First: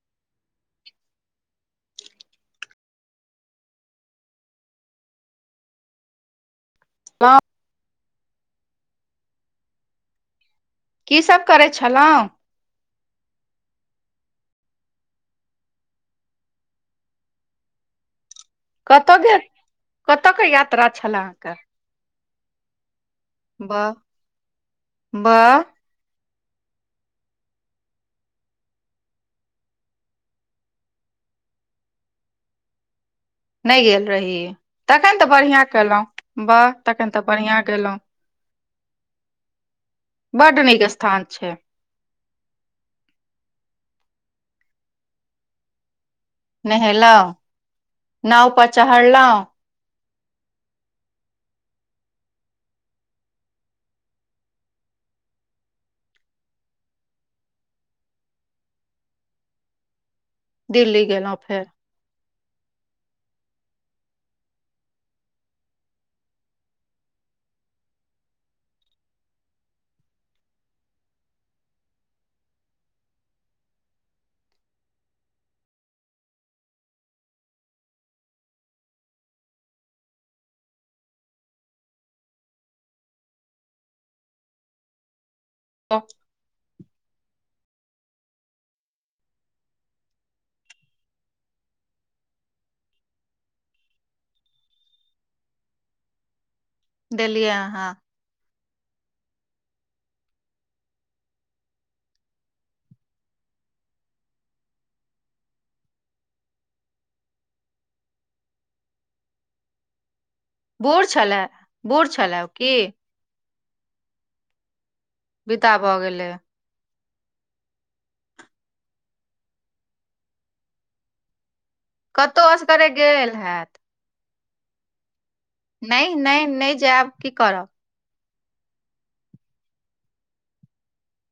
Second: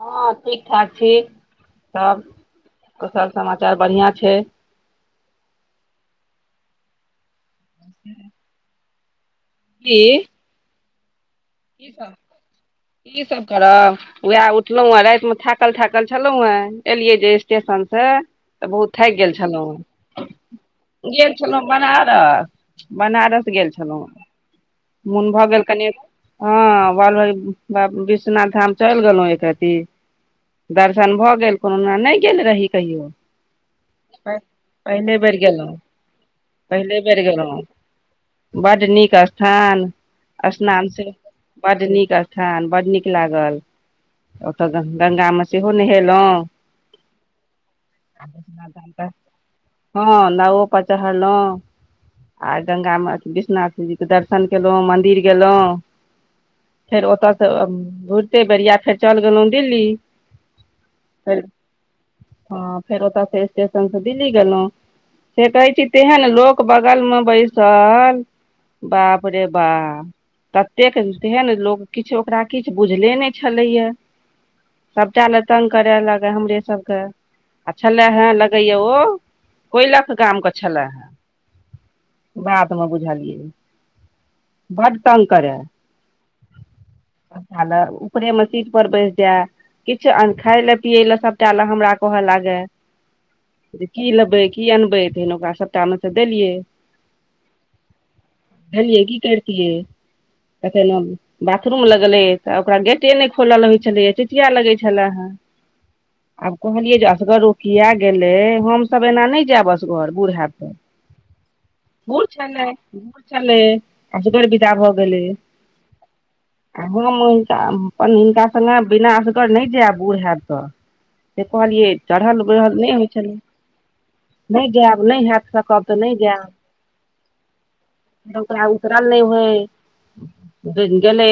हँ ठीक ठाक छी सब कुशल समाचार बढ़िया छैय। हँ। ह की? की सब करै की सब छलौं। की सब करब। उहे उठलौं हेँ रातिमे थाकल-थाकल छलौं हेँ एलियै जे स्टेशन से त बहुत थाकि गेल छलहुँ कतय के यात्रा छलए गेल अहाँके छलहुँ बनारस। बनारस गेल वाह छलहुँ मोन भ वाह गेल कनि हँ ब बाबा विश्वनाथ धाम चल गेलहुँ एक रति दर्शन भ गेल कोनोना नय गेल रही कहियो। नय गेल रही पहिले तखन त बेर बढ़िया गेलहुँ केलहुँ बाह तखनि त बढ़िया केलहुँं। बड नीक स्थान बड्ड नीक स्नान से स्थान छै बड नीक स्थान बड नीक लागल ओतऽ गंगामे सेहो नहेलौं नहेलौं, नाव परर धाम तऽ चहढ़लौं। हँ नाओ पर चहरलौं आर गंगा म विश्वनाथ जी के दर्शन केलों मंदिर गेलों। फेर ओतऽ स घुरते बेरिया फेर चल गेलहुँ दिल्ली। दिल्ली गेलौं फेर। हँ फेर ओतऽ से स्टेशन से दिल्ली गेलौं। से कहय छी तेहेन लोक बगलमे बैसल बाप रे बा। तेहन लोक किछ ओकरा किछ बुझले नय छलैया। सबटा ल तंग करे लगे हमरे सबके। आ छलै हे लगैया ओ कोयलख गाम के छलै हे बाद मे बुझलिय, बड तंग करै तऽ भाले उपरे मे सीट पर बैस जे- किछु अन्न खाय ले, पिये ले, सभटा ले, हमरा कह लागे। जे की लेबै, की अनबै, तहन ओकरा सभटा में स देलिय। देल लिए अहां। भेलिय की करतिये तखन हम बाथरूम लगलै, तऽ ओकरा गेटे नहि खोलल होय छलये, चिचिया लगै छले हें। आब कहलियै जे असगर ओ किये गेलय, हम सब एना नहि जायब असगर बुढ़ब हेब बूढ़ छले- बूढ़ छले ओ कि छलय असगर विदा भऽ गेल बिदा भऽ गेलय हम हुनका, अपन हुनका संगे, बिना असगर नहि जेब बुढ़ हेब त। से कहलियै, चढ़ल कतहु बढ़ल असगरे नहि होइ छलै, गेल हैत नहि जायब नहि हेत त नहि- नहि- नहि जायब की करब। ओकरा उतरल नहि होय गेलै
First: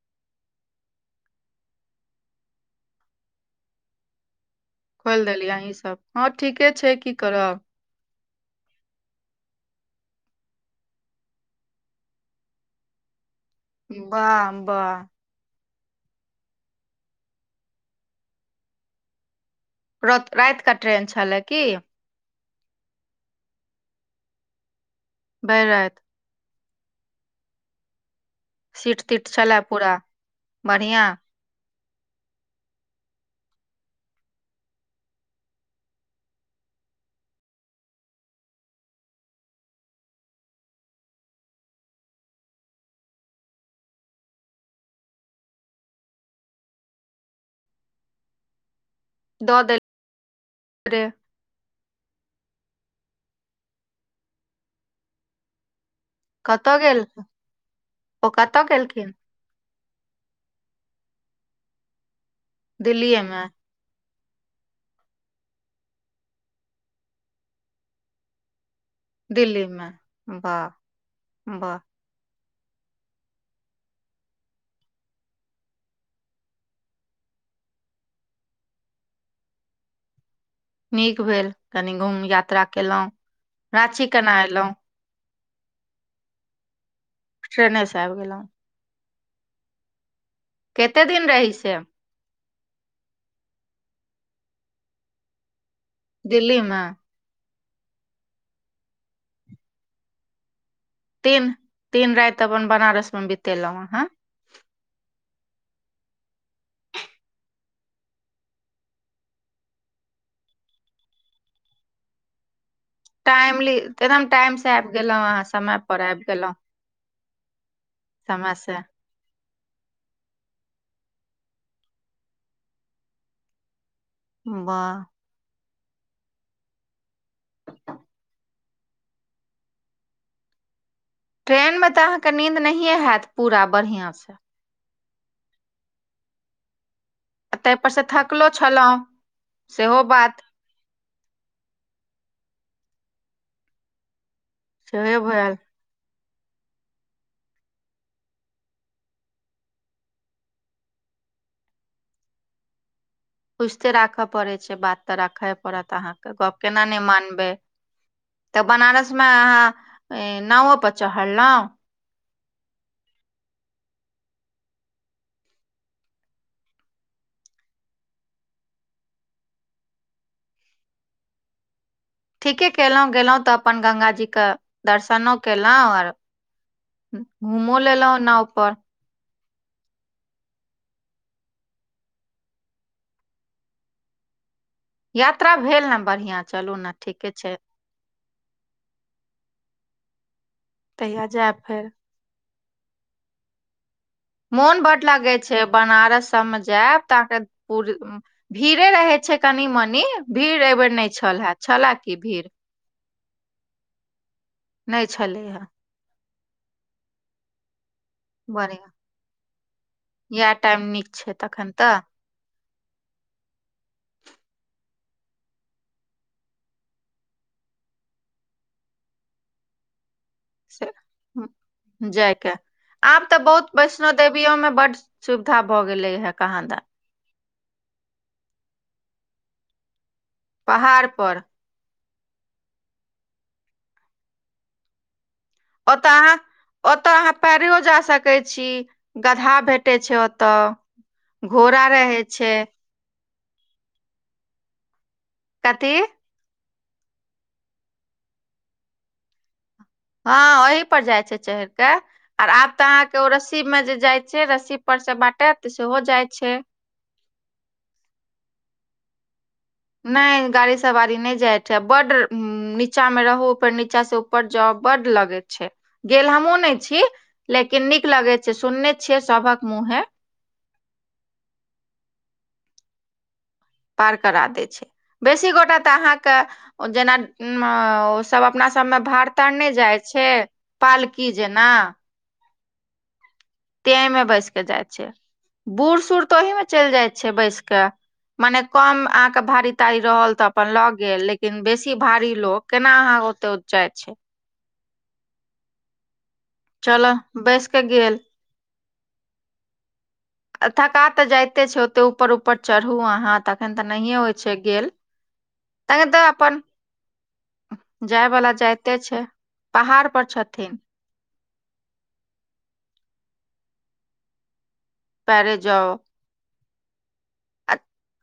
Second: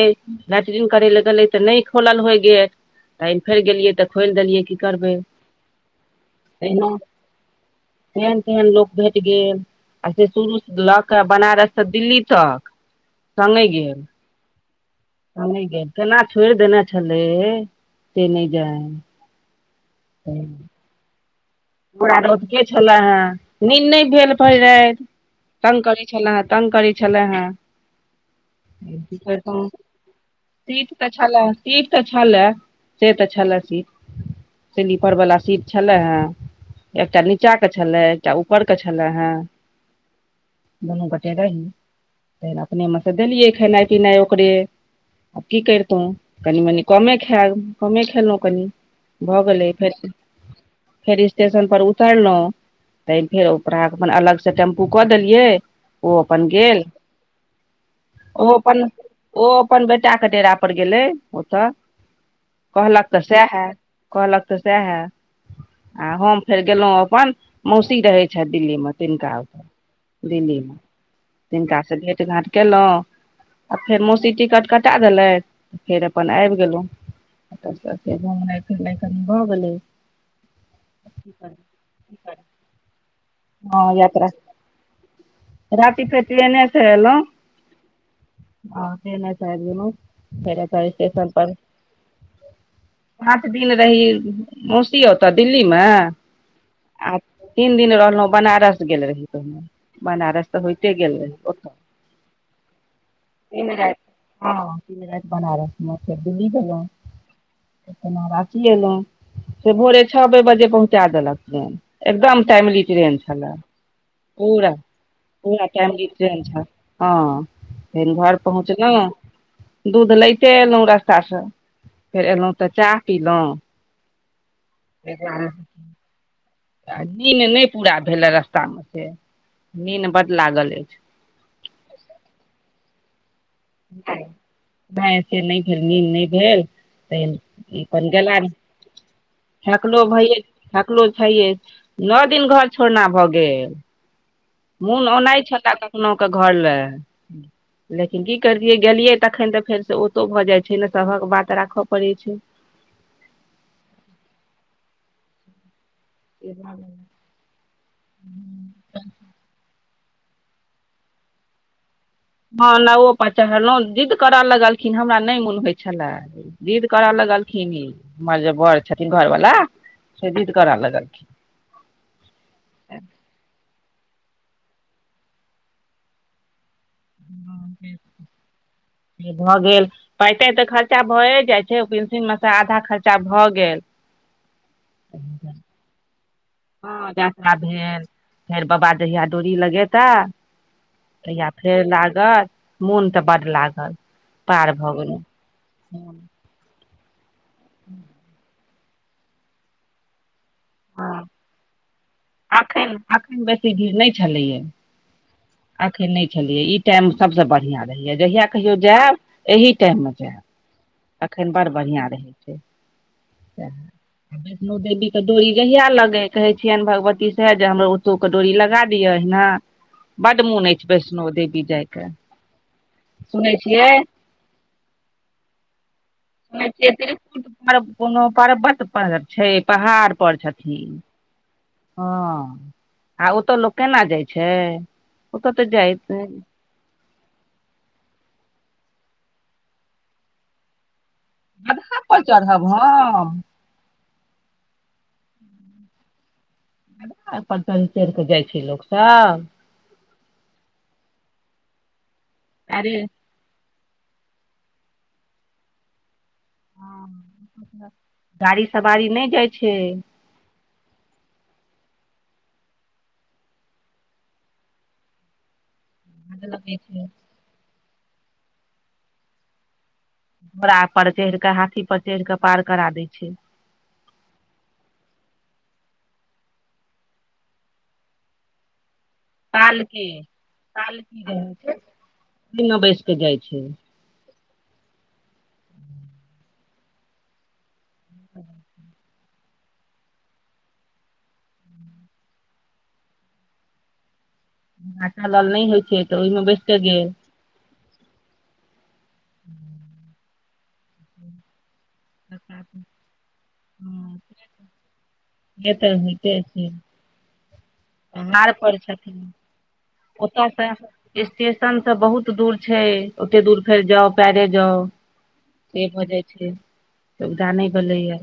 लेट्रिंग करै ले गेलै, तऽ नहि खोलल होय गेत तहन फेर गेलिय, तऽ खोलि देलियै की करबै खोलि देलियै अहीं सब, हँ ठीके छै की करब केहन तेहन लोक भेट गेल, आ से शुरू स लक बनारससँ दिल्ली तक संगे बाह- बाह नहि गेल, केना छोड़ि देने छलै, से नहि जाइ। रौत रात केऽ ट्रेन छलै की। हमरा रौतके छलें हे, नींद नहि भेल भरि राति, भरि तंग राति करे छले हे, तंग करै छले हें। सीट हम की तीट छलए करितों पूरा सीट बढ़िया त छलेह। सीट तऽ छलेह, से तऽ छले सीट, स्लीपर वाला सीट छलेह हं। एकटा नीचा के छले, एकटा ऊपर के छलै हें। दुनू गोटे रही, फेर अपने मे सँ देलियै, खेनाइ पिनाइ ओकरे आब की करितहुँ, कनि मनि कमे खैब कमे खेलहुँ कनि। भऽ दऽ गेलै, देल फेर रे स्टे स्टेशन पर उतरलहु, त फेर ओकरा अपन अलग स टेम्पू कऽ देलियै ओ अपन गेल, ओ कतऽ अपन गेलखिन ओ अपन बेटाके डेरा पर गेलै, ओतऽ कहलक दिल्लीए तऽ मे सैहै। कहलक त सेहे। आ हम फेर गेलहुँं, अपन मौसी रहै छथि, दिल्ली मे तिनका ओत, दिल्ली मे दिल्ली वाह में, वाह तिनका सेे त भेंट - घाट केलहुँ, आ फेर मौसी टिकट कटा देलथि, फेर अपन आबि गेलहुँ। ओत स फेर घुमनाइ- फिरनाइ कनी भऽ गेलै। नीक भेल, कनि घूम यात्रा केलहुँ। हँ राँची यात्रा, केना एलहुँ रांटी फेर ट्रेने से ऐलहुं। ट्रेने से आबि गेलहुँ। हँ से नहि च प कते दिन स्टेशन रही पर [unintelligible] से पाँच दिन रही मौसियों ओतऽ दिल्ली मे? दिल्लीमे, आ तीन दिन रहलहुँ बनारस गेल रही तमे। बनारस तऽ होइते गेल रहै। तीन तीन राति अपन बनारस मे बितेलहुँ अहाँ हँ परज बनारस म फ दिल्ी झल [unintelligible] तखन रांची एलहुँ, से भोरे छओे बजे पहुँचा देलक ट्रेन एकदम टाइमली ट्रेन। टाइमली एकदम टाइम से पूरा आबि गेलहुँ अहाँ पूरा समय पर टायमली आबि ट्रेन गेलहुँ छैल। हँ फेन घर समय से पहुँचलहुँ। दूध लैते अयलहुँ रस्तासँ फेर अलहुँ तऽ चाह पिलहुँ, बाह ह [inaudible] आ नींद नहि पूरा भेले रस्ता मे से नींद बड लागल अछि। ट्रेन मे त अहाँके नींद नहिये हैत पूरा, बढ़िआँसँ नहिऐसे नहि फिर नींद नहि भेल [unintelligible] त आ ई ताहिपर सँ अपन गेला थकलो छलहुँ सेहो फकलो भै बात [unintelligible] कलो छये नो दिन घर छोड़ना भऽ गेल। मोन सेहो ओनाइ भेल छलए कखनहुके घर लए, लेकिन की करलियै गेलियै तखन तऽ फेर से ओतो भऽ जाय छै ने सभक बात राखऽ पड़े छै। कुछते राखय पड़े छै बात तऽ राखे पड़त अहाँके, से गप केना बात नहि मानबै तऽ बनारस मे अहाँ? नावो पर चढ़लहुँ? हँ नाओपर चढ़लहुँ जिद्द करय लगलखिन हमरा नहि मोन होइत छलए। जिद करऽ लगलखिन ई हमर जे बर छथिन घरवला से जिद करऽ लगलखिन। ठीके कयलहुँ गेलहुँ तऽ अपन गंगा जीके दर्शनो कयलहुँ आओर घूमो लेलहु नाव पर, भऽ गेल। पैइ ताइ तऽ खर्चा भए जाइ छै पेंशनमे से आधा खर्चा भऽ गेल। यात्रा भेल ने बढ़ियां चलू ने हँ ठीके छै। यात्रा भेल फेर बाबा दहिया डोरी लगेता तहिया फेर ल, मोन तऽ बड्ड लागल, पार मोन भऽ बड गेलहुँ लगै छै बनारस सबमे जायब तऽ अहके पू, भीड़े रहै छै कनि मनी भीड़ एहिबेर नहि हँ छल हे छलए की भीड़? एखन अखन बेसी भीड़ नहि छलैया। नहि छलै हे। अखन नहि छलियै ई टाइम सभसँ बढ़िआँ रहैयए जहियआ कहियो जायब एहि टाइममे जायब। त नीक [unintelligible] एखन बड़ तऽ बढ़िआँ रहै छैए। वैष्णो देवी के डोरी गहिया लगे कहे छियनि भगवती से जे हमरो ओतो के डोरी लगा दिय ने, बड मोन से अछि वैष्णो हम्म, देवी जायके आब तऽ सुनै बहुत छियै। वैष्णो देवियो मे बड सुविधा भऽ गेले हे। कहाँ दन त्रिकुट पर् कोनो पर्वत छै पहाड़ पर छथिन। ठीक पहाड़ पर हँ आ ओतऽ लोक केना जाइ छै। ओतऽ तऽ ओतऽ जाइत अहाँ, ओतऽ अहाँ पैरेओ जा सकै छी गदहा भेटै छै ओतऽ। घोड़ा गदहा रहै पर छै। चढ़ब हम कथी? वेएह पर चढ़ि - चढ़ि कऽ जाइ छै लोक सब। हँ ओही पर जाय छै चहैर के आर आब तऽ अरे अहाँके ओ रस् रस्सी मे जे जाय छै रस्सी पर से बाटे त सेहो जाय छै। हँ गाड़ी सवारी नै जाइ छै। नै गाड़ी सवारी नै जाइ छै आ बड्ड उम नीचां मे रहू फेर नीचां से उपर जाउ बड्ड लगै छै। गेल भाग हमहुँ नै लगै छी छै लेकिन नीक लगै छै सुनने छियै सभक मुँहे। घोड़ा पर चढ़ि के हाथी पर चढ़ि के पार करा दै छै। पार करा दै छै। बेसी गोटा तऽ अहाँक ओ जेना मअ ओ सब अपना सबमे भार तार नै जाय पालके छै पालकी जेना ओही मे बैस के जाइ छै। तें में बैस के जाय छै बूढ़ - सूढ़ त ओही मे चलि जाय छै बैस के मने कम अहाॅंके भारी तारी रहल त अपन ल‌ऽ गेल लेकिन बेसी भारी लोक केना अहाँ ओते उच जाय छै। जेकरा चलल नै होइ छै त ओइमे बैस कऽ गेल चलऽ बैस कऽ गेल। हूँ थका तऽ जायते छै ओते उपर - उपर चढ़ू अहाँ तखन तऽ हँ, नहिये होइ छै गेल। से तऽ तखन नीके अपन छै। जाय पहाड़ बला पर जाइते छै छथिन पहाड़ पर ओतयसँ छथिन। स्टेशन से बहुत दूर छै ओते दूर फेर जाउ पैरे जाउ। पैरे से जाउ भऽ जाइ छै सुविधा नै आ भेलैये।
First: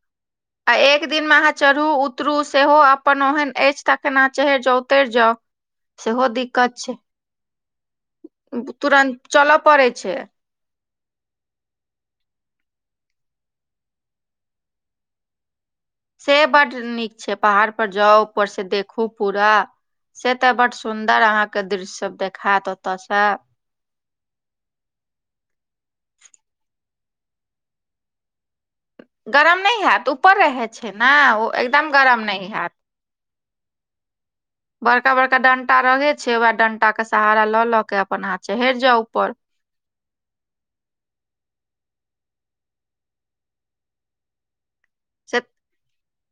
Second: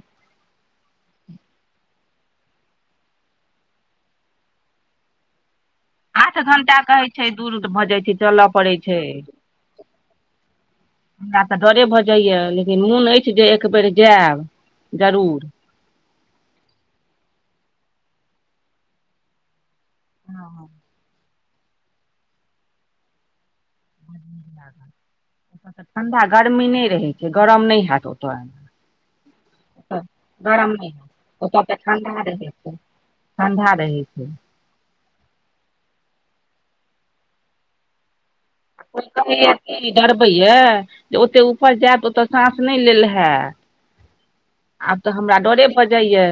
आ एक दिन में अहाँ चढ़ू उतरू सेहो अपन ओहेन अइछ तखैन अहाँ चहैर जाउ उतैर जाउ। [inaudible] सेहो आठ दिक्कत घंटा कहै छै दूर भऽ जाइ छै चलऽ पड़ै छै। तुरन्त चलय पड़ै छै हमरा तऽ डरे भऽ जाइये लेकिन मुन अइछ जे एकबेर जाएब जरूर। से बड्ड नीक छै पहाड़ पर जाउ उपर से देखू पूरा, से हँ तऽ बड्ड सुन्दर सुन्दर अहाँ क दृश्य सब देखाएत ओतऽ से। तऽ ठंढ़ा गर्मी नै रहै छै गरम नै हेएत ओतऽ। गरम नहि हैत ऊपर रहे गरम नै छै ने ओ ओतऽ त एकदम ठंढ़ा गरम नहि रहै छै। हैत ठंढ़ा रहै छै। बड़का- बड़का डंटा रहै छै उएह डंटा के सहारा लऽ लऽ के अपन अहां चहरि जाउ उपर। इ डरबैये जे ओते उपर जाएब त ओतऽ साँस नै लेल हेएत। आब त हमरा से डरे भऽ जाइये।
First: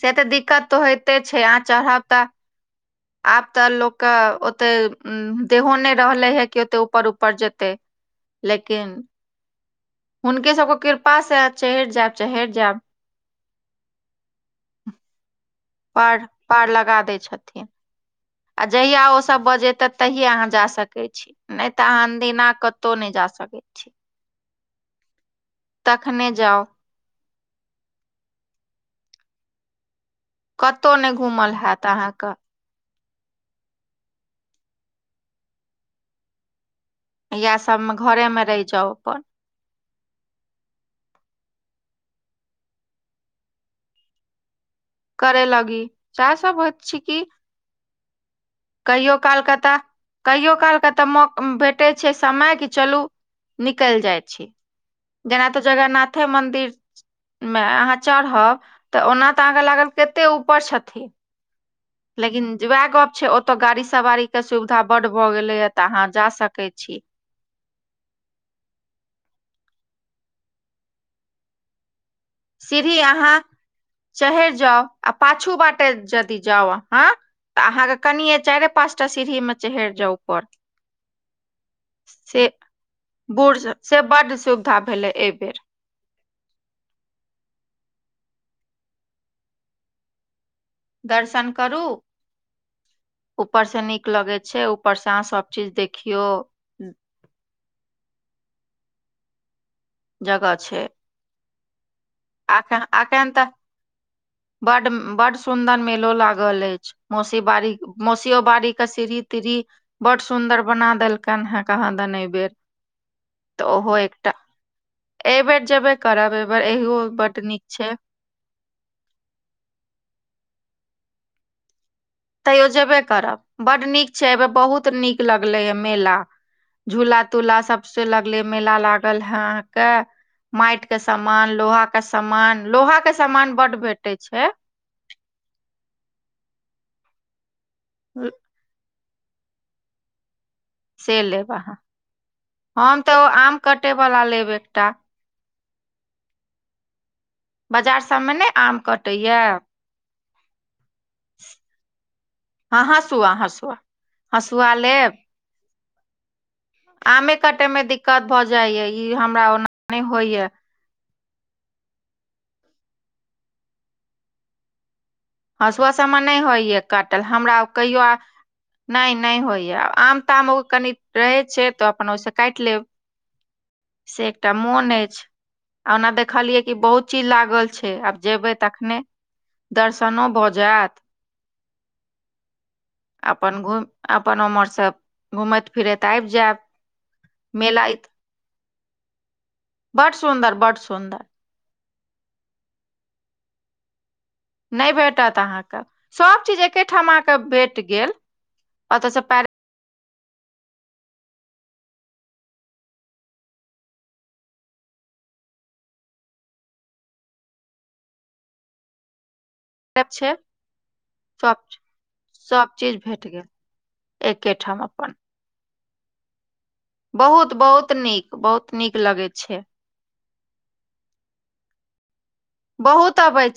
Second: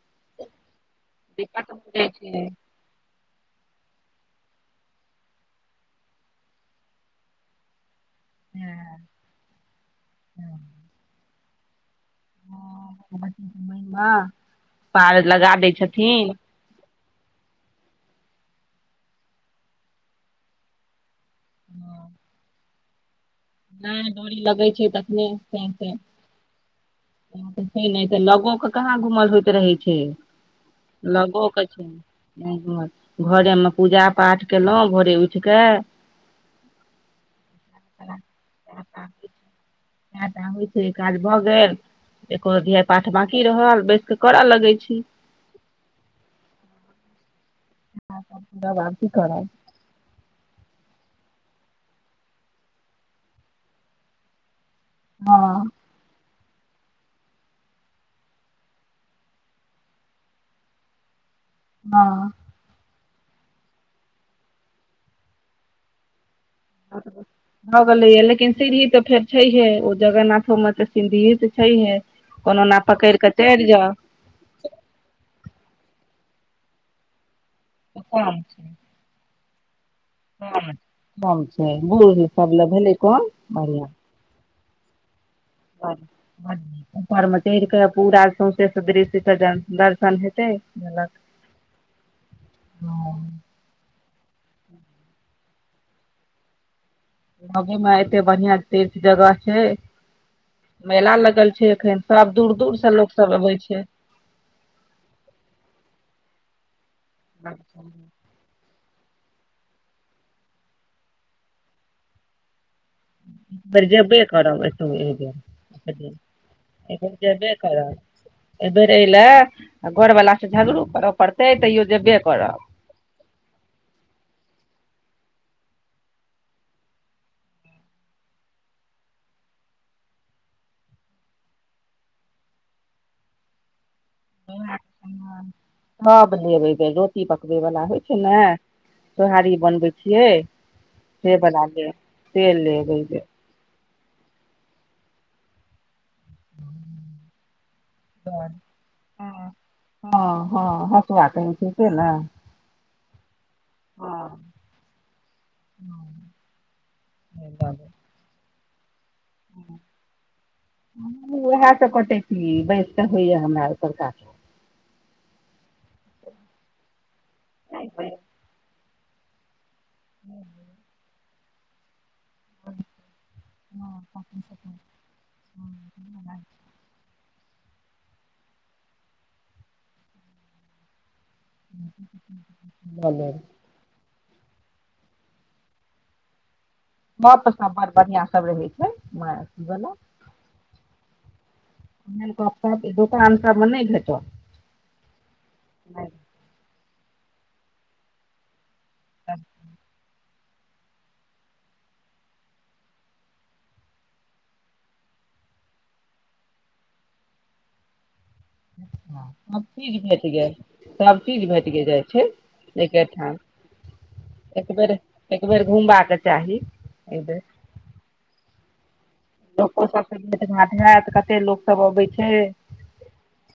से ते दिक्कत तऽ होइते छै अहाँ भऽ चढ़ब जाइ तऽ छै आब तऽ लोक कऽ ओते उम्म देहो नै रहलै हे की ओते ऊपर-ऊपर जेतै। लेकिन हुनके सबके कृपा से चहरि जेएब चहरि जेएब। हँ पार लगा दै। पार छथिन पार लगा दै छथिन आ जहिया ओ सब बजेतैथ तहिये अहाँ जा सकै छी। नै तऽ अहाँ अनदिना कतौ नै जा सकै छी नहि डोरी लगै छै तखने। तखने जाउ। इहाए तऽ छै नै तऽ लगो कऽ कहाँ घूमल होएत रहै छै। कतहु नहि लगो घूमल कऽ छै हैत अहाँके नै हिम्मत घरे मे पूजा-पाठ केलौ भोरे उठ कऽ। याएह सब मे घरे मे रैह जाउ अपन। आय तऽ आबै छै, काज भऽ गेल। एको अध्याय पाठ बाकी रहल बैस कऽ करऽ लगै छी। करै लगी साएह सब होएत छै की। [unintelligible] कहियो काल करब कऽ तऽ कहियो काल कऽ तऽ मौ भेटै छै समय कि चलु निकैल जाय छी। हँ जेना तऽ जगन्नाथे मन्दिर मे अहाँ चढ़हब तऽ ओना तऽ अहाँके लागल कते ऊपर छथि। हँ लेकिन जे वाएह गप छै ओ तो गाड़ी सवारी के सुविधा बड भऽ गेलैया तऽ अहाँ जा सकै छी। भऽ गलैया लेकिन सीढ़ी तऽ फेर छैहये ओ जगन्नाथो मे तऽ सीढ़ी तऽ छैहये। सीढ़ी अहाँ चहैर जाउ आ पाछू बाटे जदि जाउ अहाँ। तऽ अहाँ के कनिये काम चाएरे छै पाँचटा सीढ़ी मे चहैर जाउ ऊपर कम छै बूढ़ से सब लए भेलै कम बूढ़ स बढ़िआँ से बड सुविधा भेलै। एबेर। [unintelligible] ऊपर मे चैढ़ कऽ पूरा सौंसे सदृश्य के दर दर्शन हेतै। झलक दर्शन करू ऊ पर से नीक लगै छै, ऊपर से अहाँ सब चीज देखियौ। लगे मे एते बढ़ियां तीर्थ जगह छै, जगह छै मेला लगल छै एखैन। सब दूर-दूर अखन सऽ लोक अखन सब तऽ अबै छै। बड उम्म बड सुन्दर मेलो लागल एछ, मौसी बारी मौसी तियौ बाड़ी कऽ सीढ़ी-तीढ़ी बड सुन्दर बना देलकैन हें कहाँ दन नै एबेर। एबेर जेब्बे करब एतौ एहि बेर एबेर जेबे [unintelligible] करब एहि बेर इहो एबेर बड जेबै नीक छै करब। एबेर एयलै आ घरवला से झगड़ो करऽ पड़तै तैयो जेब्बे तैयो जेबे करब बड नीक छै, एबेर बहुत नीक लगलैया मेला। झूला-तूला सबसे लगले मेला लागल हें अहाँके। मेएट के समान, लोहा का समान, लोहा के समान बड भेटै छै। थब लेब एबेर रोटी पकबै वला होय छै नै। सोहारी बनबै छियै। से लेब बला अहाँ तेल लेब हम एहि तऽ ओ बेर आम कटे वला लेब एकटा। बजार सब मे नै आम कटैया। हां-हां हसुआ कहै छै से ने। हां हसुआ-हसुआ। हँ हसुआ लेब आमे से काटे लऽ मे लेब। दिक कत भ जायया, ई हमरा ओना नै होयया। हमु उहाए से कटै छी बैस के होयया हमरा ओय पर काटल। हँसुआ से हमरा नै होइए काटल हमरा ओ कहियो नै नै होइए। आम ताम ओ कनी रहे छै त अपन ओइसे काटि लेब से एकटा मोन अछि, ओना देखलियै की बहुत चीज लागल छै, आब जेबै तखने दर्शनो भ जायत [inaudible] लेब अपन घुम अपन उमहर से घूमैत फिरैत आबि जायब। नब पर सब मेला बड़ इत- बढ़िया सब रहै छै म अथि वला। बड सुन्दर बड सुन्दर। एहन कप सब ऐ दुकान सब मे नै भेटत। नहि भेटत अहाँ के, सब चीज एकेठाम अहाँ के भेट गेल, ओतऽ से पैरे हाँ। सब चीज भेट छै गेल, सब चीज सभ भेटीये जाय छै सभ चीज एके भेट ठाम। गेल एकेठाम। एक बेर, अपन एक बेर घुमबाक के चाही। बेर बहुत बहुत नीक बहुत नीक लगैत छै लोको सब से भेट घाट हैत, कते लोक सब अबै छै। बहुत अबै छै।